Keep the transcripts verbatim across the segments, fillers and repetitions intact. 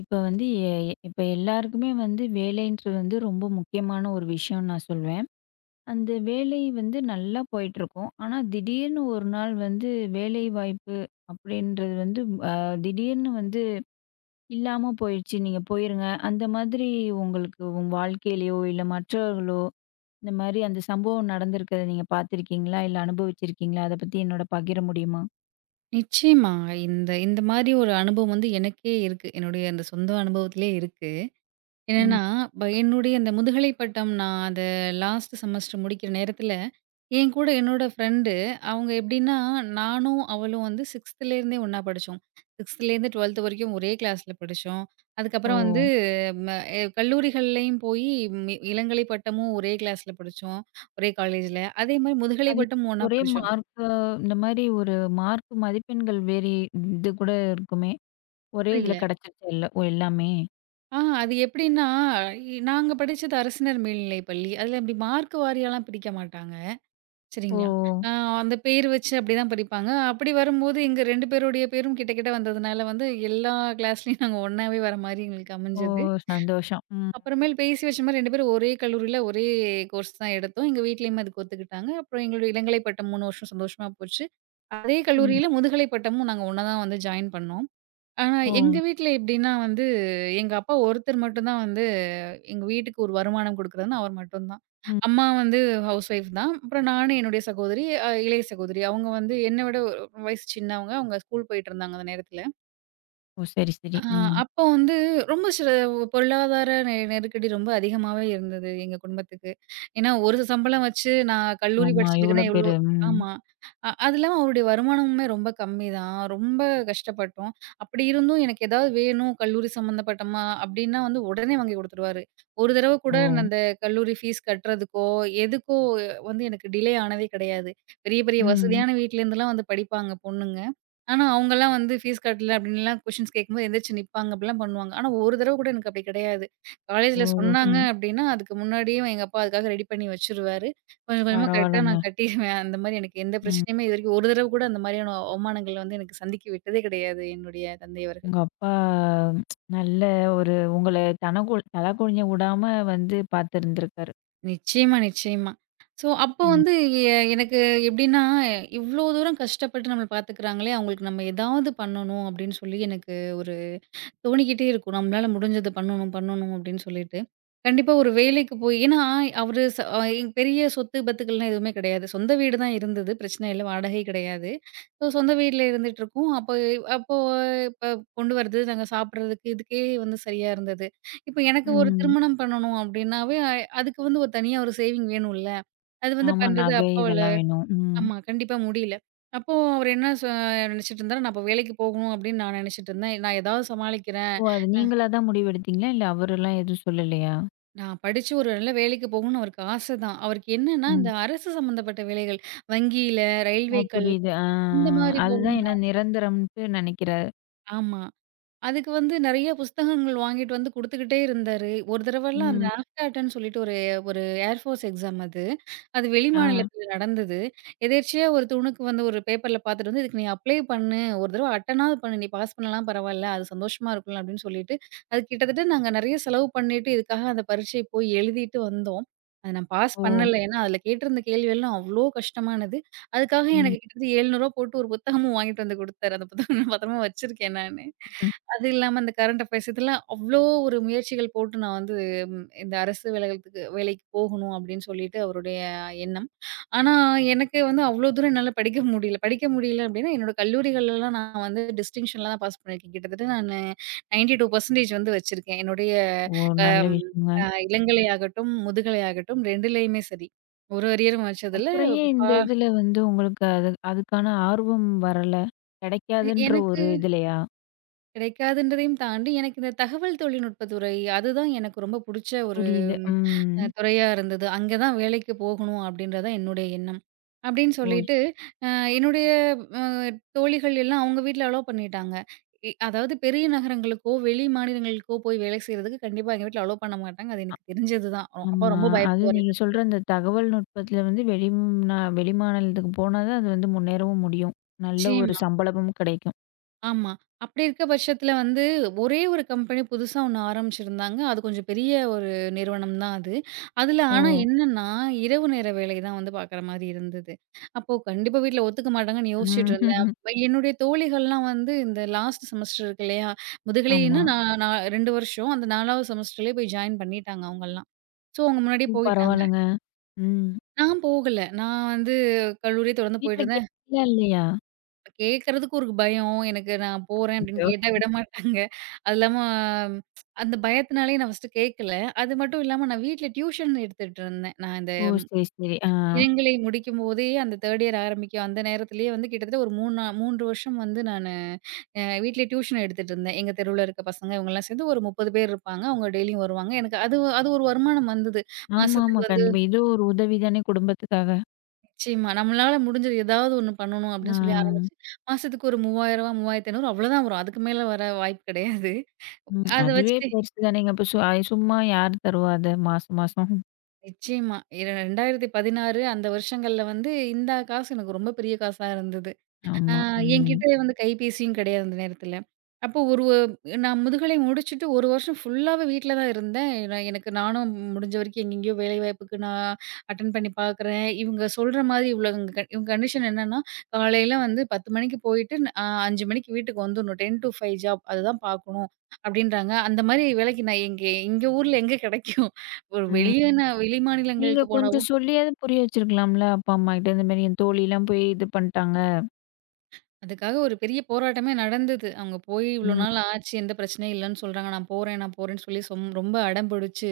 இப்ப வந்து எ இப்ப எல்லாருக்குமே வந்து வேலைன்றது வந்து ரொம்ப முக்கியமான ஒரு விஷயம்னு நான் சொல்வேன். அந்த வேலை வந்து நல்லா போயிட்டுருக்கும். ஆனா திடீர்னு ஒரு நாள் வந்து வேலை வாய்ப்பு அப்படின்றது வந்து அ திடீர்னு வந்து இல்லாம போயிடுச்சு. நீங்க போயிருங்க. அந்த மாதிரி உங்களுக்கு உங்க வாழ்க்கையிலயோ, இல்ல மற்றவர்களோ இந்த மாரி அந்த சம்பவம் நடந்திருக்கிறத நீங்க பார்த்துருக்கீங்களா? இல்ல அனுபவிச்சிருக்கீங்களா? அத பத்தி என்னோட பகிர முடியுமா? நிச்சயமா. இந்த இந்த மாரி ஒரு அனுபவம் வந்து எனக்கே இருக்கு. என்னுடைய அந்த சொந்த அனுபவத்திலே இருக்கு. ம். என்னன்னா, ப என்னுடைய அந்த முதுகலை பட்டம் நான் அத லாஸ்ட் செமஸ்டர் முடிக்கிற நேரத்தில, என் கூட என்னோட ஃப்ரெண்டு அவங்க எப்படின்னா, நானும் அவளும் வந்து 6த்துலேருந்தே ஒண்ணா படிச்சோம். 6த்துலேருந்து 12த் வரைக்கும் ஒரே கிளாஸ்ல படிச்சோம். ஓ! அதுக்கப்புறம் வந்து ம எ கல்லூரிகள்லயும் போய் மி இளங்கலை பட்டமும் ஒரே கிளாஸ்ல படிச்சோம். ஒரே காலேஜ்ல. அதே மாரி முதுகலை அது பட்டமும் ஒண்ணா ஒரே படிச்சோம். மார்க்கு இந்த மாதிரி ஒரு மார்க் மதிப்பெண்கள் வேறி இது கூட இருக்குமே. ஒரே இதுல புரியல. கிடைச்சிருச்சு எல்ல ஓ எல்லாமே. ஆ அது எப்படின்னா, இ நாங்க படிச்சது அரசினர் மேல்நிலைப் பள்ளி. அதுல அப்படி மார்க் வாரியாலாம் பிரிக்க மாட்டாங்க. ஓ! சரிங்களா? ஆ அந்த பேர் வச்சு அப்படிதான் பிரிப்பாங்க. அப்படி வரும்போது எங்க ரெண்டு பேருடைய பேரும் கிட்ட கிட்ட வந்ததுனால வந்து எல்லா கிளாஸ்லயும் நாங்க ஒண்ணாவே வர மாரி எங்களுக்கு ஓ! அமைஞ்சது. சந்தோஷம். ம். அப்புறமேல் பேசி வச்ச மாரி ரெண்டு பேரும் ஒரே கல்லூரியில ஒரே கோர்ஸ் தான் எடுத்தோம். எங்க வீட்லயும் அதுக்கு ஒத்துக்கிட்டாங்க. அப்புறம் எங்களுடைய இளங்கலை பட்டம் மூணு வருஷம் சந்தோஷமா போச்சு. அதே ம். கல்லூரியில முதுகலை பட்டமும் நாங்க ஒண்ணா தான் வந்து ஜாயின் பண்ணோம். ஆனா ஓ! எங்க வீட்ல எப்படின்னா வந்து, எங்க அப்பா ஒருத்தர் மட்டும் தான் வந்து எங்க வீட்டுக்கு ஒரு வருமானம் குடுக்குறதுன்னா அவர் மட்டும்தான். ம். அம்மா வந்து ஹவுஸ் ஒய்ஃப் தான். அப்புறம் நானு, என்னுடைய சகோதரி, அ இளைய சகோதரி. அவங்க வந்து என்ன விட ஒரு வயசு சின்னவங்க. அவங்க ஸ்கூல் போயிட்டுருந்தாங்க அந்த நேரத்துல. ஓ! சரி, சரி. ஆ ம். அப்போ வந்து ரொம்ப சில பொருளாதார நெ நெருக்கடி ரொம்ப அதிகமாவே இருந்தது எங்க குடும்பத்துக்கு. ஏன்னா, ஒரு சம்பளம் வச்சு நான் கல்லூரி ஆமா. படிச்சதுக்குன்னா இவ்ளோ எவ்ளோ பேரு. ம். ஆமா. அ அது இல்லாம அவருடைய வருமானமுமே ரொம்ப கம்மி தான். ரொம்ப கஷ்டப்பட்டோம். அப்படி இருந்தும் எனக்கு ஏதாவது வேணும் கல்லூரி சம்மந்தப்பட்டமா அப்படின்னா வந்து உடனே வாங்கி குடுத்துருவாரு. ஒரு தடவ கூட ஓ! நான் அந்த கல்லூரி ஃபீஸ் கட்டுறதுக்கோ, எதுக்கோ வந்து எனக்கு டிலே ஆனதே கிடையாது. பெரிய பெரிய ம். வசதியான வீட்லேருந்துலாம் வந்து படிப்பாங்க பொண்ணுங்க. ஆனா, அவங்கலாம் வந்து ஃபீஸ் கட்டல அப்டின்லாம் கொஸ்டின்ஸ் கேட்கும்போது எந்திரிச்சு நிப்பாங்க. அப்டிலாம் பண்ணுவாங்க. ஆனா, ஒரு தடவ கூட எனக்கு அப்டி கிடையாது. காலேஜ்ல ஓ! சொன்னாங்க ம். அப்டின்னா, அதுக்கு முன்னாடியே எங்க அப்பா அதுக்காக ரெடி பண்ணி வச்சுருவாரு. கொஞ்சம் கொஞ்சமா கரெக்ட்டா நான் பரவால்லங்க. கட்டிருவேன். அந்த மாரி எனக்கு எந்த ம். பிரச்சனையுமே இதுவரைக்கும் ஒரு தடவ கூட அந்த மாரியான அவமானங்கள் வந்து எனக்கு சந்திக்க விட்டதே கிடையாது என்னுடைய தந்தை அவர்கள். உங்க அப்பா நல்ல ஒரு உங்கள தனக்குள் தலகுனிய விடாம வந்து பார்த்துருந்துருக்காரு. நிச்சயமா, நிச்சயமா. ஸோ, அப்போ ம். வந்து எ எனக்கு எப்டின்னா, இவ்ளோ தூரம் கஷ்டப்பட்டு நம்மள பார்த்துக்கிறாங்களே, அவங்களுக்கு நம்ம ஏதாவது பண்ணணும் அப்டின்னு சொல்லி எனக்கு ஒரு தோணிக்கிட்டே இருக்கும். நம்மளால முடிஞ்சத பண்ணணும், பண்ணணும் அப்படின்னு சொல்லிட்டு. கண்டிப்பா ஒரு வேலைக்கு போய் ஏன்னா அவரு ச அ இங்க பெரிய சொத்து, பத்துக்கள்லாம் எதுவுமே கிடையாது. சொந்த வீடு தான் இருந்தது. பிரச்சனை இல்ல. வாடகை கிடையாது. ஸோ சொந்த வீட்ல இருந்துட்டுருக்கோம். அப்போ அப்போ இப்ப கொண்டு வரது, நாங்க சாப்பிடுறதுக்கு இதுக்கே வந்து சரியா இருந்தது. இப்ப எனக்கு ஒரு ம். திருமணம் பண்ணணும் அப்படின்னாவே, அ அதுக்கு வந்து ஒரு தனியா ஒரு சேவிங் வேணும்ல. அது வந்து ஆமா. பண்றது நகை அப்பாவால இதெல்லாம் வேணும். ம். ஆமா. கண்டிப்பா முடியல. அப்போ அவரு என்ன சொ நெனச்சுட்டு இருந்தாரு, நான் அப்ப வேலைக்கு போகணும் அப்படின்னு நான் நெனச்சுட்டு இருந்தேன். நான் ஏதாவது சமாளிக்கிறேன். ஓ! அது நீங்களா தான் முடிவெடுத்தீங்களா? இல்ல அவரெல்லாம் எதுவும் சொல்லலையா? நான் படிச்சு ஒரு நல்ல வேலைக்கு போகணும்னு அவருக்கு ஆசை தான். அவருக்கு என்னன்னா, இந்த ம். அரசு சம்மந்தப்பட்ட வேலைகள். வங்கியில, ஓ! ரயில்வேக்கள் புரியுது. ஆ, இந்த மாரி அதுதான் போகணும்னு ஏன்னா நிரந்தரம்ன்ட்டு நினைக்கிறாரு. ஆமா. அதுக்கு வந்து நெறைய புஸ்தகங்கள் வாங்கிட்டு வந்து குடுத்துக்கிட்டே இருந்தாரு. ஒரு தடவலாம் அந்த ம். ம். ஆஃப்காட்ன்னு சொல்லிட்டு ஒரு ஒரு ஏர்ஃபோர்ஸ் எக்ஸாம் அது. அது ஆ. வெளிமாநிலத்தில நடந்தது. எதேர்ச்சியா ஒரு துணுக்கு வந்து ஒரு பேப்பர்ல பார்த்துட்டு வந்து, "இதுக்கு நீ அப்ளை பண்ணு. ஒரு தடவ அட்டென்னாவது பண்ணு. நீ பாஸ் பண்ணலாம் பரவால்ல. அது சந்தோஷமா இருக்கும்ல." அப்படின்னு சொல்லிட்டு, அது கிட்டத்தட்ட நாங்க நெறைய செலவு பண்ணிட்டு இதுக்காக அந்த பரீட்சை போய் எழுதிட்டு வந்தோம். அத நான் பாஸ் ஓ! பண்ணல. ம். ஏன்னா, அதில கேட்டிருந்த கேள்வியெல்லாம் அவ்ளோ கஷ்டமானது. அதுக்காக எனக்கு ம். கிட்டத்தட்ட ரூ. எழுநூறு போட்டு ஒரு புத்தகமும் வாங்கிட்டு வந்து குடுத்தாரு. அந்த புத்தகம் நான் பத்திரமா வச்சிருக்கேன் நானு. ம். அது இல்லாம அந்த கரண்ட் அஃபேர்ஸ் இதெல்லாம் அவ்ளோ ஒரு முயற்சிகள் போட்டு நான் வந்து ம், இந்த அரசு வேலைகளுக்கு வேலைக்கு போகணும் அப்படின்னு சொல்லிட்டு அவருடைய எண்ணம். ஆனா எனக்கு வந்து அவ்ளோ தூரம் என்னால படிக்க முடியல. படிக்க முடியல அப்படின்னா என்னோட கல்லூரிகள்லலாம் நான் வந்து டிஸ்டிங்ஷன்ல தான் பாஸ் பண்ணியிருக்கேன். கிட்டத்தட்ட நானு தொண்ணூற்று இரண்டு சதவீதம் வந்து வச்சிருக்கேன். என்னுடைய ஓ! நல்ல அம், விஷயங்க. அ இளங்கலை ஆகட்டும், முதுகலை ஆகட்டும் 2லயுமே சரி. ஒரு அரியரும் வச்சதில்ல. அப்புறம் ஏன் பா இந்த இதுல வந்து உங்களுக்கு அது அதுக்கான ஆர்வம் வரல? கிடைக்காதுன்ற எனக்கு ஒரு இதுலயா? கிடைக்காதுன்றதையும் தாண்டி, எனக்கு இந்த தகவல் தொழில்நுட்ப துறை, அதுதான் எனக்கு ரொம்ப புடிச்ச ஒரு புரியுது. ம். அ துறையா இருந்தது. அங்க தான் வேலைக்கு போகணும் அப்டின்றது தான் என்னுடைய எண்ணம். அப்டின்னு ஓ! சொல்லிட்டு, அ என்னுடைய அ தோழிகள் எல்லாம் அவங்க வீட்ல அலோவ் பண்ணிட்டாங்க. இ அதாவது பெரிய நகரங்களுக்கோ, வெளி மாநிலங்களுக்கோ போய் வேலை செய்றதுக்கு கண்டிப்பா எங்க வீட்ல அலோவ் பண்ண மாட்டாங்க. அது எனக்கு தெரிஞ்சது தான். அ அப்பா ஆமா. ரொம்ப அதுவும் பயப்படுவாரு. நீங்க சொல்ற இந்த தகவல் நுட்பத்துல வந்து வெளிம்நா வெளிமாநிலத்துக்கு போனா தான் அது வந்து முன்னேறவும் முடியும். நல்ல ஒரு நிச்சயமா. சம்பளமும் கிடைக்கும். ஆமா. அப்படி இருக்க பட்சத்தில வந்து ஒரே ஒரு கம்பெனி புதுசா ஒண்ணு ஆரம்பிச்சிருந்தாங்க. அது கொஞ்சம் பெரிய ஒரு நிறுவனம் தான் அது. அதில ஓ! ஆனா என்னன்னா, இரவு நேர வேலை தான் வந்து பார்க்குற மாரி இருந்தது. அப்போ கண்டிப்பா வீட்ல ஒத்துக்க மாட்டாங்கன்னு யோசிச்சுட்டு ம். இருந்தேன். அப்ப என்னுடைய தோழிகள்லாம் வந்து இந்த லாஸ்ட் செமஸ்டர் இருக்கு இல்லையா? முதுகலைன்னா ஆமா. நான் நான் ரெண்டு வருஷம். அந்த நாலாவது செமஸ்டர்லேயே போய் ஜாயின் பண்ணிட்டாங்க அவங்கலாம். ஸோ அவங்க முன்னாடியே ம். போயிட்டாங்க. பரவால்லங்க. ம். நான் போகல. நான் வந்து கல்லூரிய தொடர்ந்து வீட்ல போயிட்டு இருந்தேன். கேட்டீங்களா இல்லையா? கேட்கறதுக்கு ஒரு பயம். எனக்கு நான் போறேன் அப்டின்னு அச்சோ! கேட்டா விடமாட்டாங்க. அது இல்லாம ம், அந்த பயத்தினாலேயே நான் ஃபர்ஸ்ட்டு கேட்கல. அது மட்டும் இல்லாம நான் வீட்ல டியூஷன் எடுத்துட்டு இருந்தேன். நான் இந்த ஓ! சரி, சரி. ஆ. இளங்கலை முடிக்கும்போதே அந்த மூன்றாம் இயர் ஆரம்பிக்கும் அந்த நேரத்திலேயே வந்து கிட்டத்தட்ட ஒரு மூணு நா மூணு வருஷம் வந்து நானு அ வீட்ல டியூஷன் எடுத்துட்டு இருந்தேன். எங்க தெருவுல இருக்க பசங்க இவங்கலாம் சேர்ந்து ஒரு முப்பது பேர் இருப்பாங்க. அவங்க டெய்லியும் வருவாங்க. எனக்கு அது அது ஒரு வருமானம் வந்தது. ஆமாமா. மாசத்துக்கு வந்து கண்டிப்பா. இது ஒரு உதவி தானே குடும்பத்துக்காக. நிச்சயமா. நம்மளால முடிஞ்சது ஏதாவது ஒண்ணு பண்ணணும் அப்படின்னு சொல்லி ஆ. ஆரம்பிச்சு, மாசத்துக்கு ஒரு ரூ. மூவாயிரம் ரூ. மூவாயிரத்து ஐநூறு அவ்வளோதான் வரும். அதுக்கு மேல வர வாய்ப்பு கிடையாது. ம். அத கண்டிப்பா. அதுவே வச்சுட்டு பெருசு தானேங்க. இப்ப சு சும்மா யார் தருவா அத மாசம், மாசம். நிச்சயமா. இர இரண்டாயிரத்து பதினாறு அந்த வருஷங்கள்ல வந்து இந்த காசு எனக்கு ரொம்ப பெரிய காசா இருந்தது. ஆ ஆமா. ம். என்கிட்ட வந்து கைபேசியும் கிடையாது அந்த நேரத்துல. அப்போ ஒரு ஒ- நான் முதுகலை முடிச்சுட்டு ஒரு வருஷம் ஃபுல்லாவே வீட்ல தான் இருந்தேன். நான் எனக்கு நானும் முடிஞ்ச வரைக்கும் எங்கெங்கேயோ வேலைவாய்ப்புக்கு நான் அட்டெண்ட் பண்ணி பார்க்குறேன். இவங்க சொல்ற மாதிரி இவ்ளோ இவங்க கண்டிஷன் என்னன்னா, காலையில வந்து பத்து மணிக்கு போயிட்டு அ அஞ்சு மணிக்கு வீட்டுக்கு வந்துடணும். பத்து to அஞ்சு ஜாப் அதுதான் பார்க்கணும் அப்படின்றாங்க. அந்த மாதிரி வேலைக்கு நான் எங்க எங்க ஊர்ல எங்க கிடைக்கும்? ஒரு ம். வெளிய நான் வெளி நீங்க மாநிலங்களுக்கு போன கொஞ்சம் சொல்லியாவது புரிய வச்சிருக்கலாம்ல, அப்பா, அம்மாகிட்ட. இந்த மாரி என் தோழிலாம் போய் இது பண்ட்டாங்க. அதுக்காக ஒரு பெரிய போராட்டமே நடந்தது. அவங்க போய் இவ்ளோ ம். நாள் ம். ஆச்சு, எந்த பிரச்சனையும் இல்லன்னு சொல்றாங்க. நான் போறேன், நான் போறேன்னு சொல்லி சொம் ரொம்ப அடம் பிடிச்சு,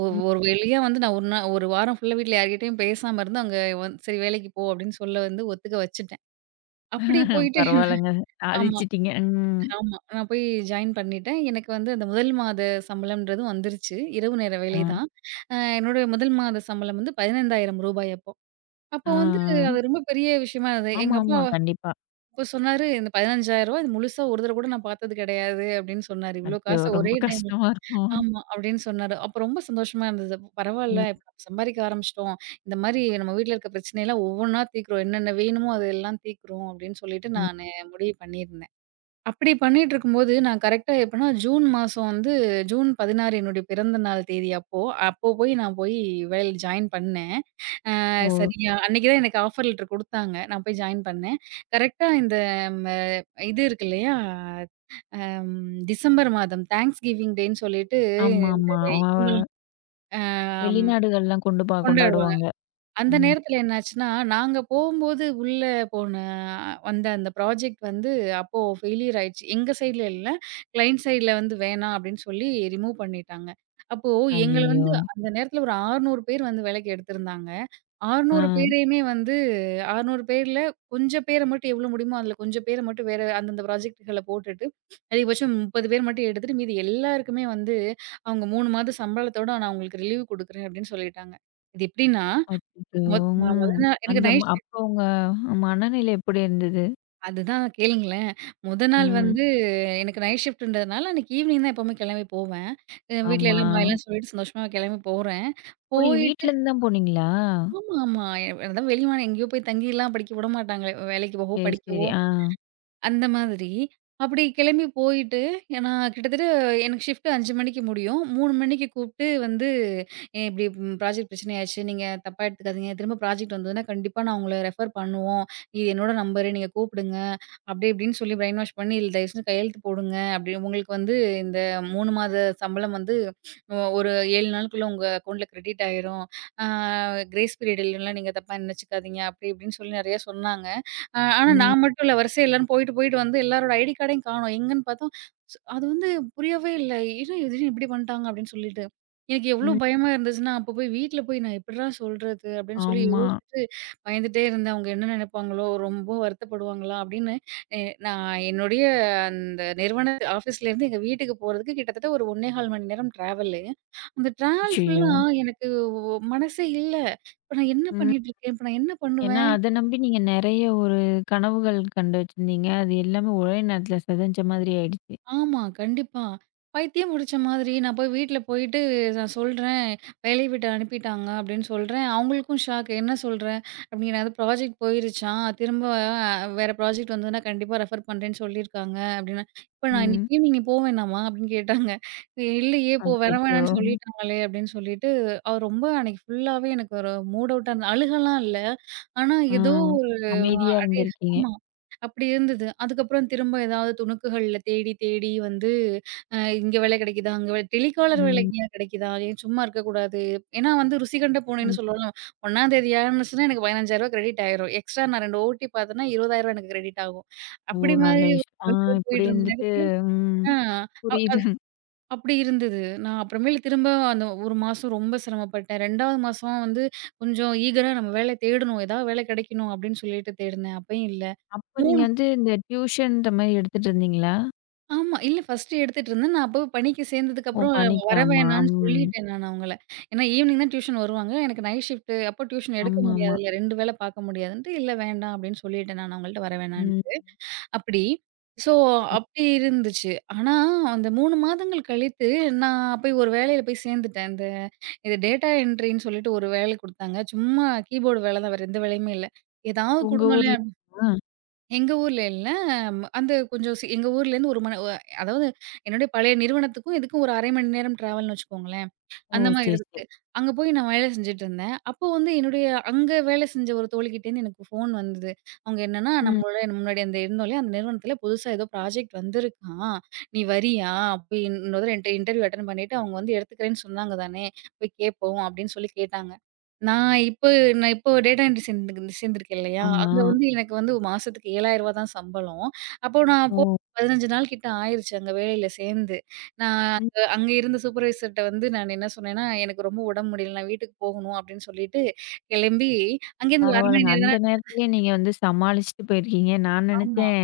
ஒ ஒரு ம். வழியா வந்து நான் ஒரு நா ஒரு வாரம் ஃபுல்லா வீட்ல யார்கிட்டயும் பேசாம இருந்து, அங்க வந் "சரி வேலைக்கு போ" அப்படின்னு சொல்ல வந்து ஒத்துக்க வச்சுட்டேன். அப்படி போயிட்டு பரவால்லங்க. ஆமா, சாதிச்சிட்டீங்க. ம். ஆமா. நான் போய் ஜாயின் பண்ணிட்டேன். எனக்கு வந்து அந்த முதல் மாத சம்பளம்ன்றதும் வந்துருச்சு. இரவு நேர ஆ. வேலை தான். அ என்னோட முதல் மாத சம்பளம் வந்து ரூ. பதினைந்தாயிரம் அப்போ. அப்போ ஆ. வந்து அது ஆ. ரொம்ப பெரிய விஷயமா இருந்தது. எங்க அப்பா ஆமாமா. கண்டிப்பா. அப்ப சொன்னாரு, "இந்த ரூ. பதினைந்தாயிரம் இது முழுசா ஒரு தடவ கூட நான் பார்த்தது கிடையாது" அப்படின்னு சொன்னாரு. "இவ்ளோ அச்சோ! காச ரொம்ப ஒரே டைம்ல" கஷ்டமா இருக்கும். ஆமா அப்படின்னு சொன்னாரு. அப்ப ரொம்ப சந்தோஷமா இருந்தது. பரவால்ல ம். இப்ப நம்ம சம்பாரிக்க ஆரம்பிச்சுட்டோம். இந்த மாரி நம்ம வீட்ல இருக்க பிரச்சனையெல்லாம் ஒவ்வொன்னா தீர்க்கிறோம். என்னென்ன வேணுமோ அதெல்லாம் தீர்க்கிறோம் அப்படின்னு சொல்லிட்டு ம். நானு முடிவு பண்ணியிருந்தேன். அப்படி பண்ணிட்டு இருக்கும்போது, நான் கரெக்ட்டா எப்பன்னா ஜூன் மாசம் வந்து ஜூன் பதினாறு என்னுடைய பிறந்த நாள் தேதி அப்போ. அப்போ போய் நான் போய் வேலையில ஜாயின் பண்ணேன். ஓ! அது சரியா, அன்னைக்கு தான் எனக்கு ஆஃபர் லெட்டர் குடுத்தாங்க. நான் போய் ஜாயின் பண்ணேன். கரெக்ட்டா இந்த ம இது இருக்கு இல்லையா? அம் டிசம்பர் மாதம் தேங்க்ஸ் கிவிங் டேன்னு சொல்லிட்டு இந்த ஆமாமா. அ இவங்க அம் வெளிநாடுகள்லாம் கொண்டு பா கொண்டாடுவாங்க. கொண்டாடுவாங்க. அந்த ம். நேரத்துல என்னாச்சுன்னா, நாங்க போம்போது உள்ள போன வந்த அந்த ப்ராஜெக்ட் வந்து அப்போ ஃபெயிலியர் ஆயிடுச்சு. எங்க சைடுல இல்ல. கிளையன்ட் சைடுல வந்து வேணாம் அப்படின்னு சொல்லி ரிமூவ் பண்ணிட்டாங்க. அப்போ எங்கள ஐயய்யோ! வந்து அந்த நேரத்துல ஒரு அறுநூறு பேர் வந்து வேலைக்கு எடுத்திருந்தாங்க. ஆ. அறுநூறு பேரையுமே வந்து அறுநூறு பேர்ல கொஞ்சம் பேர மட்டும் எவ்வளோ முடியுமோ அதுல கொஞ்சம் பேர மட்டும் வேற அந்தந்த ப்ராஜெக்ட்கள போட்டுட்டு, அதிகபட்சம் முப்பது பேர் மட்டும் எடுத்துட்டு மீதி எல்லாருக்குமே வந்து அவங்க மூணு மாத சம்பளத்தோட நான் உங்களுக்கு ரிலீவ் குடுக்குறேன் அப்படின்னு சொல்லிட்டாங்க. இது எப்படின்னா அச்சச்சோ! மொத் அ மொத ம். நாள் எனக்கு அந்த ம நைட் ஷிஃப்ட். அப்போ உங்க மனநிலை எப்படி இருந்தது? அதுதான் கேளுங்களேன். மொத நாள் ம். வந்து எனக்கு நைட் ஷிஃப்ட்ன்றதுனால அன்னைக்கு ஈவினிங் தான் எப்பவுமே கிளம்பி போவேன். அ வீட்ல ஆமா. எல்லாம் பாய் எல்லாம் சொல்லிட்டு சந்தோஷமா கிளம்பி போறேன். ஓ! நீங்க போயிட்டு வீட்லருந்து தான் போனீங்களா? ஆமா, ஆமா. அதான் வெளி மாநிலம் எங்கேயோ போய் தங்கிலாம் படிக்க விட மாட்டாங்களே! வேலைக்கு போகவோ! சரி, படிக்கவோ! சரி. ஆ. அந்த மாதிரி. அப்படி கிளம்பி போயிட்டு, நான் கிட்டத்தட்ட எனக்கு ஷிஃப்ட் அஞ்சு மணிக்கு முடியும். மூணு மணிக்கு கூப்பிட்டு வந்து, "ஏன் இப்படி ம் ப்ராஜெக்ட் பிரச்சனை ஆயிருச்சு. நீங்க தப்பா எடுத்துக்காதீங்க. திரும்ப ப்ராஜெக்ட் வந்ததுன்னா, கண்டிப்பா நான் உங்கள ரெஃபர் பண்ணுவோம். இது என்னோட நம்பரு. நீங்க கூப்பிடுங்க." அப்படி இப்படின்னு சொல்லி பிரெயின் வாஷ் பண்ணி, "இதுல தயவுசெஞ்சு கையெழுத்து போடுங்க. அப்படி உங்களுக்கு வந்து இந்த மூணு மாத சம்பளம் வந்து ஒ ஒரு ஏழு நாளுக்குள்ள உங்க அக்கவுண்ட்ல கிரெடிட் ஆயிரும். ஆ கிரேஸ் பீரியட் இல்லைன்னா நீங்க தப்பா நினைச்சுக்காதீங்க." அப்படி இப்படின்னு சொல்லி நெறைய சொன்னாங்க. அ ஆனா ம், நான் மட்டும் இல்ல. வரிசையா எல்லாரும் போயிட்டு, போயிட்டு வந்து எல்லாரோட ஐடி கார்டையும் காணோம். எங்கன்னு பார்த்தோம். ஸ் அது வந்து புரியவே இல்ல. "என்ன திடீர்னு இப்படி பண்ணிட்டாங்க?" அப்படின்னு சொல்லிட்டு. எனக்கு எவ்ளோ ம். பயமா இருந்துச்சுன்னா, அப்ப போய் வீட்ல போய் நான் எப்படிடா சொல்றது? அப்படின்னு சொல்லி ஆமா. யோசிச்சுட்டு பயந்துட்டே இருந்தேன். அவங்க என்ன நெனைப்பாங்களோ? ரொம்ப வருத்தப்படுவாங்களா? அப்படின்னு எ நான் என்னுடைய அந்த நிறுவன ஆஃபீஸ்லேருந்து எங்க வீட்டுக்கு போறதுக்கு கிட்டத்தட்ட ஒரு ஒன்றே கால் மணி நேரம் டிராவலு. அந்த டிராவல் அச்சச்சோ! ஃபுல்லா எனக்கு ஒ மனசே இல்ல. இப்ப நான் என்ன ம். பண்ணிட்டு இருக்கேன்? இப்ப நான் என்ன ஏன்னா பண்ணுவேன்? அத நம்பி நீங்க நெறைய ஒரு கனவுகள் கண்டு வச்சிருந்தீங்க. அது எல்லாமே ஒரே நேரத்துல சிதஞ்ச மாதிரி ஆயிடுச்சு. ஆமா. கண்டிப்பா. பைத்தியம் புடிச்ச மாதிரி நான் போய் வீட்ல போயிட்டு நான் சொல்றேன், "வேலைய விட்டு அனுப்பிட்டாங்க" அப்படின்னு சொல்றேன். அவங்களுக்கும் ஷாக். "என்ன சொல்ற?" அப்படிங்கிற "அது ப்ராஜெக்ட் போயிருச்சாம். திரும்ப அஹ், வேற ப்ராஜெக்ட் வந்ததுன்னா கண்டிப்பா ரெஃபர் பண்றேன்னு சொல்லியிருக்காங்க" அப்படின்னா, "இப்ப நான் இன்னைக்கு ம். ஈவினிங் போ வேணாமா?" அப்படின்னு கேட்டாங்க. இ- "இல்லையே! போ வர அச்சச்சோ! வேணாம்ன்னு சொல்லிட்டாங்களே" அப்படின்னு சொல்லிட்டு, அவ ரொம்ப அன்னைக்கு ஃபுல்லாவே எனக்கு ஒரு மூட் அவுட்டா இருந்தது. அழுகலாம் இல்ல. ஆனா ஏதோ ஆ. அமைதியா சர்ப்ரைஸ் இருந்திருக்கீங்க. ஆமா. அப்படி இருந்தது. அதுக்கப்புறம் திரும்ப ஏதாவது துணுக்குகள்ல தேடி, தேடி வந்து அ இங்க வேலை கிடைக்குதா? அங்க வேலை டெலிகாலர் வேலை ம். எங்கேயா கிடைக்குதா? ஏன் சும்மா இருக்கக்கூடாது. ஏன்னா வந்து ருசி கண்ட பூனைன்னு சொல்லுவோம்ல. ஒன்றாம் தேதி ஆரம்பிச்சுன்னா எனக்கு ரூ. பதினையாயிரம் கிரெடிட் ஆயிரும். எக்ஸ்ட்ரா நான் ரெண்டு ஓட்டி பார்த்தேன்னா ரூ. இருபதாயிரம் எனக்கு கிரெடிட் ஆகும். ஓ! அப்படி நல்ல மாதிரி ஒரு விஷயம். ஆ பிரச்சனை இப்படி போயிட்டு இருந்த இருந்துட்டு நேரத்துல ம். ஆ அ புரியுது. அது அப்படி இருந்தது. நான் அப்புறமேலு திரும்ப அந்த ஒரு மாசம் ரொம்ப சிரமப்பட்டேன். ரெண்டாவது மாசம் வந்து கொஞ்சம் ஈகரா நம்ம வேலை தேடணும். ஏதாவது வேலை கிடைக்கணும் அப்படின்னு சொல்லிட்டு தேடினேன். அப்பயும் இல்ல. அப்ப மூணு நீங்க வந்து இந்த டியூஷன்ற மாரி எடுத்துட்டு இருந்தீங்களா? ஆமா. இல்ல ஃபர்ஸ்ட்டு எடுத்துட்டு இருந்தேன். நான் அப்போ பணிக்கு ஓ! சேர்ந்ததுக்கப்புறம் பணிக்கு வர ஆமா. வேணான்னு ம். சொல்லிட்டேன் நான் அவங்கள. ஏன்னா ஈவினிங் தான் டியூஷன் வருவாங்க. எனக்கு நைட் ஷிஃப்ட் அப்போ டியூஷன் எடுக்க ஆமாமா. முடியாதுல்ல. ரெண்டு வேள பார்க்க முடியாதுன்ட்டு, "இல்ல வேண்டாம்" அப்படின்னு சொல்லிட்டேன் நான் அவங்கள்ட்ட வர ம். வேணான்ட்டு. அப்படி. ஸோ அ அப்படி இருந்துச்சு. ஆனா அந்த மூணு மாதங்கள் கழித்து நான் போய் ஒரு வேலையில போய் சேர்ந்துட்டேன். இந்த இது டேட்டா என்ட்ரின்னு சொல்லிட்டு ஒரு வேலை குடுத்தாங்க. சும்மா கீபோர்டு வேல தான், வேற எந்த வேலையுமே இல்ல. "ஏதாவது உங்க குடுங்க ஊர்லயா? எங்க ஊர்ல இல்ல. ம் அந்த கொஞ்சம் சி எங்க ஊர்லேருந்து ஒரு மணி அதாவது என்னுடைய பழைய நிறுவனத்துக்கும் இதுக்கும் ஒரு அரை மணி நேரம் ட்ராவல்ன்னு வச்சுக்கோங்களேன். ஓ! அந்த மாரி சரி, சரி. இருக்கு. அங்க போய் நான் வேலை செஞ்சுட்டுருந்தேன். அப்போ வந்து என்னுடைய அங்க வேலை செஞ்ச ஒரு தோழிகிட்டேருந்து எனக்கு ஃபோன் வந்தது. அவங்க என்னன்னா, ம். நம்மளோட முன்னாடி அந்த இருந்தோம் இல்லையா, அந்த நிறுவனத்தில புதுசா ஏதோ ப்ராஜெக்ட் வந்திருக்காம். நீ வரியா? போய் இன்னொரு தடவ இன்ட இன்டர்வியூ அட்டெண்ட் பண்ணிட்டு அவங்க வந்து எடுத்துக்கிறேன்னு சொன்னாங்க தானே, போய் கேட்போம் அப்படின்னு சொல்லி கேட்டாங்க. நான் இப்போ நான் இப்போ டேட்டா என்ட்ரி சேர்ந்து சேர்ந்திருக்கேன் இல்லையா, ஆமா. அங்க வந்து எனக்கு வந்து ஒரு மாசத்துக்கு ரூ. ஏழாயிரம் தான் சம்பளம். அப்போ நான் போ ஓ! பதினைஞ்சு நாள் கிட்ட ஆயிருச்சு அங்க வேலையில சேர்ந்து. நான் ம். அ அங்க இருந்த சூப்பர்வைசர்ட்ட வந்து நான் என்ன சொன்னேன்னா, "எனக்கு ரொம்ப உடம்பு முடியல. நான் வீட்டுக்கு போகணும்." அப்படின்னு சொல்லிட்டு, கிளம்பி அங்கேருந்து ஒரு அரை மணி பரவால்லங்க. நேரம் அந்த தான். நேரத்திலயே நீங்க வந்து சமாளிச்சுட்டு போயிருக்கீங்க. நான் ஆமா. நெனச்சேன்,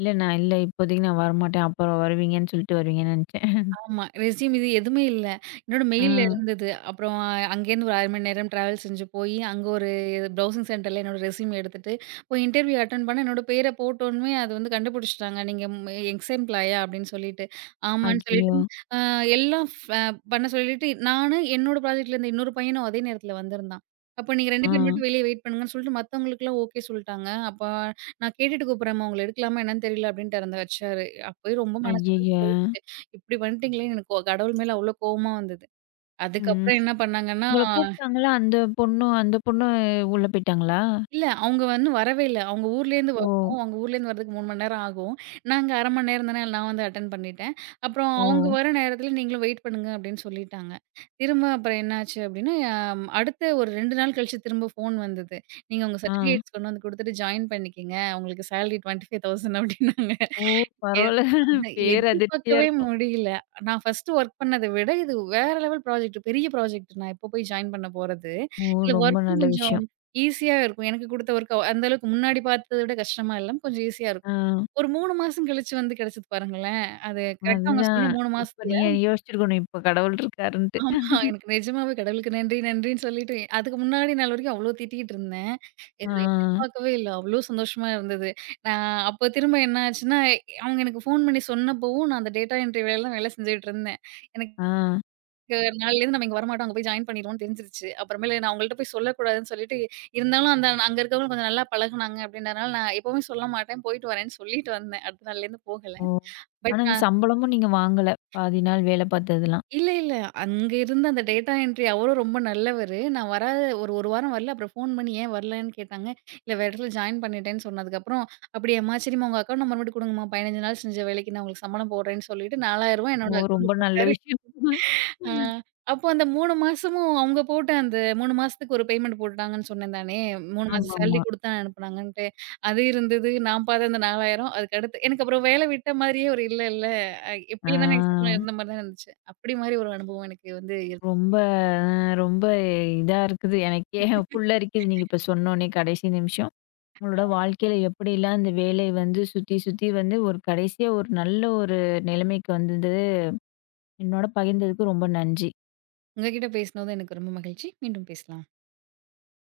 இல்ல நான் இல்ல இப்போதைக்கு நான் வரமாட்டேன். அப்புறம் வருவீங்கன்னு சொல்லிட்டு வருவீங்கன்னு நெனச்சேன். ஆமா. ரெஸ்யூம் இது எதுவுமே இல்ல. என்னோட ஆ. மெயில்ல இருந்தது. அப்புறம் அங்கேருந்து ஒரு ஆறு மணி நேரம் டிராவல் செஞ்சு போயி, அங்க ஒரு ப்ரௌசிங் சென்டர்ல என்னோட ரெஸ்யூம் எடுத்துட்டு, போய் இன்டர்வியூ அட்டெண்ட் பண்ண என்னோட பேர போட்டோனமே அது வந்து கண்டுபிடிச்சுட்டாங்க. "நீங்க ம் எக்ஸ் எம்ப்ளாயா?" அப்படின்னு சொல்லிட்டு. ஆமான்னு சொல்லிட்டு, ஐயயோ! அ எல்லாம் ஃப பண்ண சொல்லிட்டு, நானு என்னோட ப்ராஜெக்ட்ல இருந்த இன்னொரு பையனும் அதே நேரத்துல வந்திருந்தான். அப்ப "நீங்க ரெண்டு ஆ. பேர் மட்டும் வெளிய வெயிட் பண்ணுங்கன்னு" சொல்லிட்டு மத்தவங்களுக்கெல்லாம் ஓகே சொல்ட்டாங்க. அப்ப "நான் கேட்டுட்டு கூப்புடுறேன்ம்மா, உங்கள எடுக்கலாமா என்னன்னு தெரியல" அப்படின்ட்டாரு அந்த ஹெச்ஆரு. அப்பயே ரொம்ப மனசு உடைஞ்சு ஐயய்ய! போயிருச்சு. இப்படி பண்ணிட்டீங்களேன்னு எனக்கு ஒ கடவுள் மேல அவ்ளோ கோவமா வந்தது. ம். அதுக்கப்புறம் என்ன பண்ணாங்கன்னா, உங்கள கூப்ட்டாங்களா? அந்த பொண்ணும் அந்த பொண்ணு உள்ள போயிட்டாங்களா? இல்ல அவங்க வந்து வரவே இல்ல. அவங்க ஊர்லேருந்து ஓ! வரணும். அவங்க ஊர்லேருந்து வரதுக்கு மூணு மணி நேரம் ஆகும். நாங்க அரை மணி நேரம் தானே நான் வந்து அட்டெண்ட் பண்ணிட்டேன். அப்புறம் ம். ஓ! அவங்க வர நேரத்தில நீங்களும் வெயிட் பண்ணுங்க அப்படின்னு சொல்லிட்டாங்க. திரும்ப அப்புறம் என்னாச்சு அப்படின்னா, அம் அடுத்த ஒரு ரெண்டு நாள் கழிச்சு திரும்ப ஃபோன் வந்தது. நீங்க உங்க ம். ஆ. சர்டிஃபிகேட்ஸ் கொண்டு வந்து குடுத்துட்டு ஜாயின் பண்ணிக்கங்க. உங்களுக்கு சேலரி இருபத்தி ஐயாயிரம் அப்படின்னாங்க. ஓ! எ பரவால்ல. அத பேரதிர்ச்சியா எதிர்பார்க்கவே இருக்கும். முடியல. நான் ஃபர்ஸ்ட்டு ஒர்க் பண்ணத விட, இது வேற லெவல் ப்ராஜெக்ட். பெரிய ப்ராஜெக்ட் நான் இப்போ போய் ஜாயின் பண்ண போறது. ஓ! இதுல ரொம்ப ஒர்க்கும் நல்ல கொஞ்சம் விஷயம். ஈஸியா இருக்கும். எனக்கு குடுத்த ஒர்க் அந்த அளவுக்கு முன்னாடி பார்த்தத விட கஷ்டமா இல்லாம கொஞ்சம் ஈஸியா இருக்கும். ஆ. ஒரு மூணு மாசம் கழிச்சு வந்து கிடைச்சது பாருங்களேன். அது கரெக்ட்டா அவங்க அதுதான். சொன்ன மூணு இப்ப மாசத்துல நீ யோசிச்சிருக்கணும். இப்ப கடவுள் இருக்காருன்ட்டு. ஆமா. எனக்கு நிஜமாவே கடவுளுக்கு நன்றி, நன்றின்னு சொல்லிட்டு, அதுக்கு முன்னாடி நாள் வரைக்கும் அவ்ளோ திட்டிக்கிட்டு இருந்தேன். இத ஆ. நான் எதிர்பார்க்கவே இல்ல. அவ்ளோ சந்தோஷமா இருந்தது. நான் அப்ப திரும்ப என்ன ஆச்சுன்னா, அவங்க எனக்கு ஃபோன் பண்ணி சொன்னப்பவும் நான் அந்த டேட்டா என்ட்ரி வேலையில தான் வேலை செஞ்சுட்டு இருந்தேன். எனக்கு ஆ. நாளையிலேருந்து நம்ம இங்க வரமாட்டோம். அங்க போய் ஜாயின் பண்ணிருவோம்னு தெரிஞ்சிருச்சு. அப்புறமேலு நான் அவங்கள்ட்ட போய் சொல்லக்கூடாதுன்னு சொல்லிட்டு, இருந்தாலும் அந்த அங்க இருக்கவங்க கொஞ்சம் நல்லா பழகுனாங்க அப்படின்றனால, நான் எப்பவுமே சொல்ல மாட்டேன். போயிட்டு வரேன்னு சொல்லிட்டு வந்தேன். அடுத்த நாள்லேருந்து போகல. ஓ! ஆனா பட் இந்த சம்பளமும் நீங்க வாங்கல. பாதி நாள் வேல பார்த்ததெல்லாம். இல்ல, இல்ல. அங்க இருந்த அந்த டேட்டா என்ட்ரி அவரும் ரொம்ப நல்லவரு. நான் வராத ஒரு 1 வாரம் வரல. அப்புறம் ஃபோன் பண்ணி ஏன் வரலன்னு கேட்டாங்க. இல்ல வேற இடத்துல ஜாயின் பண்ணிட்டேன்னு சொன்னதுக்கப்புறம், அப்படியாம்மா! சரிம்மா உங்க அக்கவுண்ட் நம்பர் மட்டும் குடுங்கம்மா. பதினைஞ்சு நாள் செஞ்ச வேலைக்கு நான் உங்களுக்கு சம்பளம் போடுறேன்னு சொல்லிட்டு ரூ. நாலாயிரம் ஓ! என்னோட ரொம்ப அக்கவுண்ட்ல நல்ல போட்டாரு. விஷயம். ஆ, அப்போ அந்த மூணு மாசமும் அவங்க போட்ட அந்த மூணு மாசத்துக்கு ஒரு பேமெண்ட் போட்டுட்டாங்கன்னு சொன்னேன் தானே. மூணு மாச சேலரி ஆமாமா. குடுத்து அனுப்புனாங்கன்ட்டு. அது இருந்தது. நான் பார்த்த அந்த நாலாயிரம் அதுக்கு அடுத்து எனக்கு அப்புறம் வேலை விட்ட மாதிரியே ஒரு இல்ல இல்ல. அ ஆ. எப்படி இருந்தாலும் எனக்கு சம்பளம் இருந்த மாரி தான் இருந்துச்சு. அப்படி மாரி ஒரு அனுபவம் எனக்கு வந்து இரு ரொம்ப அ ரொம்ப இதா இருக்குது. எனக்கே புல்லரிக்குது நீங்க இப்ப சொன்னோனே கடைசி நிமிஷம். உங்களோட வாழ்க்கையில எப்படிலாம் இந்த வேலை வந்து சுத்தி சுத்தி வந்து ஒரு கடைசியா ஒரு நல்ல ஒரு நிலைமைக்கு வந்தது என்னோட பகிர்ந்ததுக்கு ரொம்ப நன்றி. உங்ககிட்ட பேசினது எனக்கு ரொம்ப மகிழ்ச்சி. மீண்டும் பேசலாம்.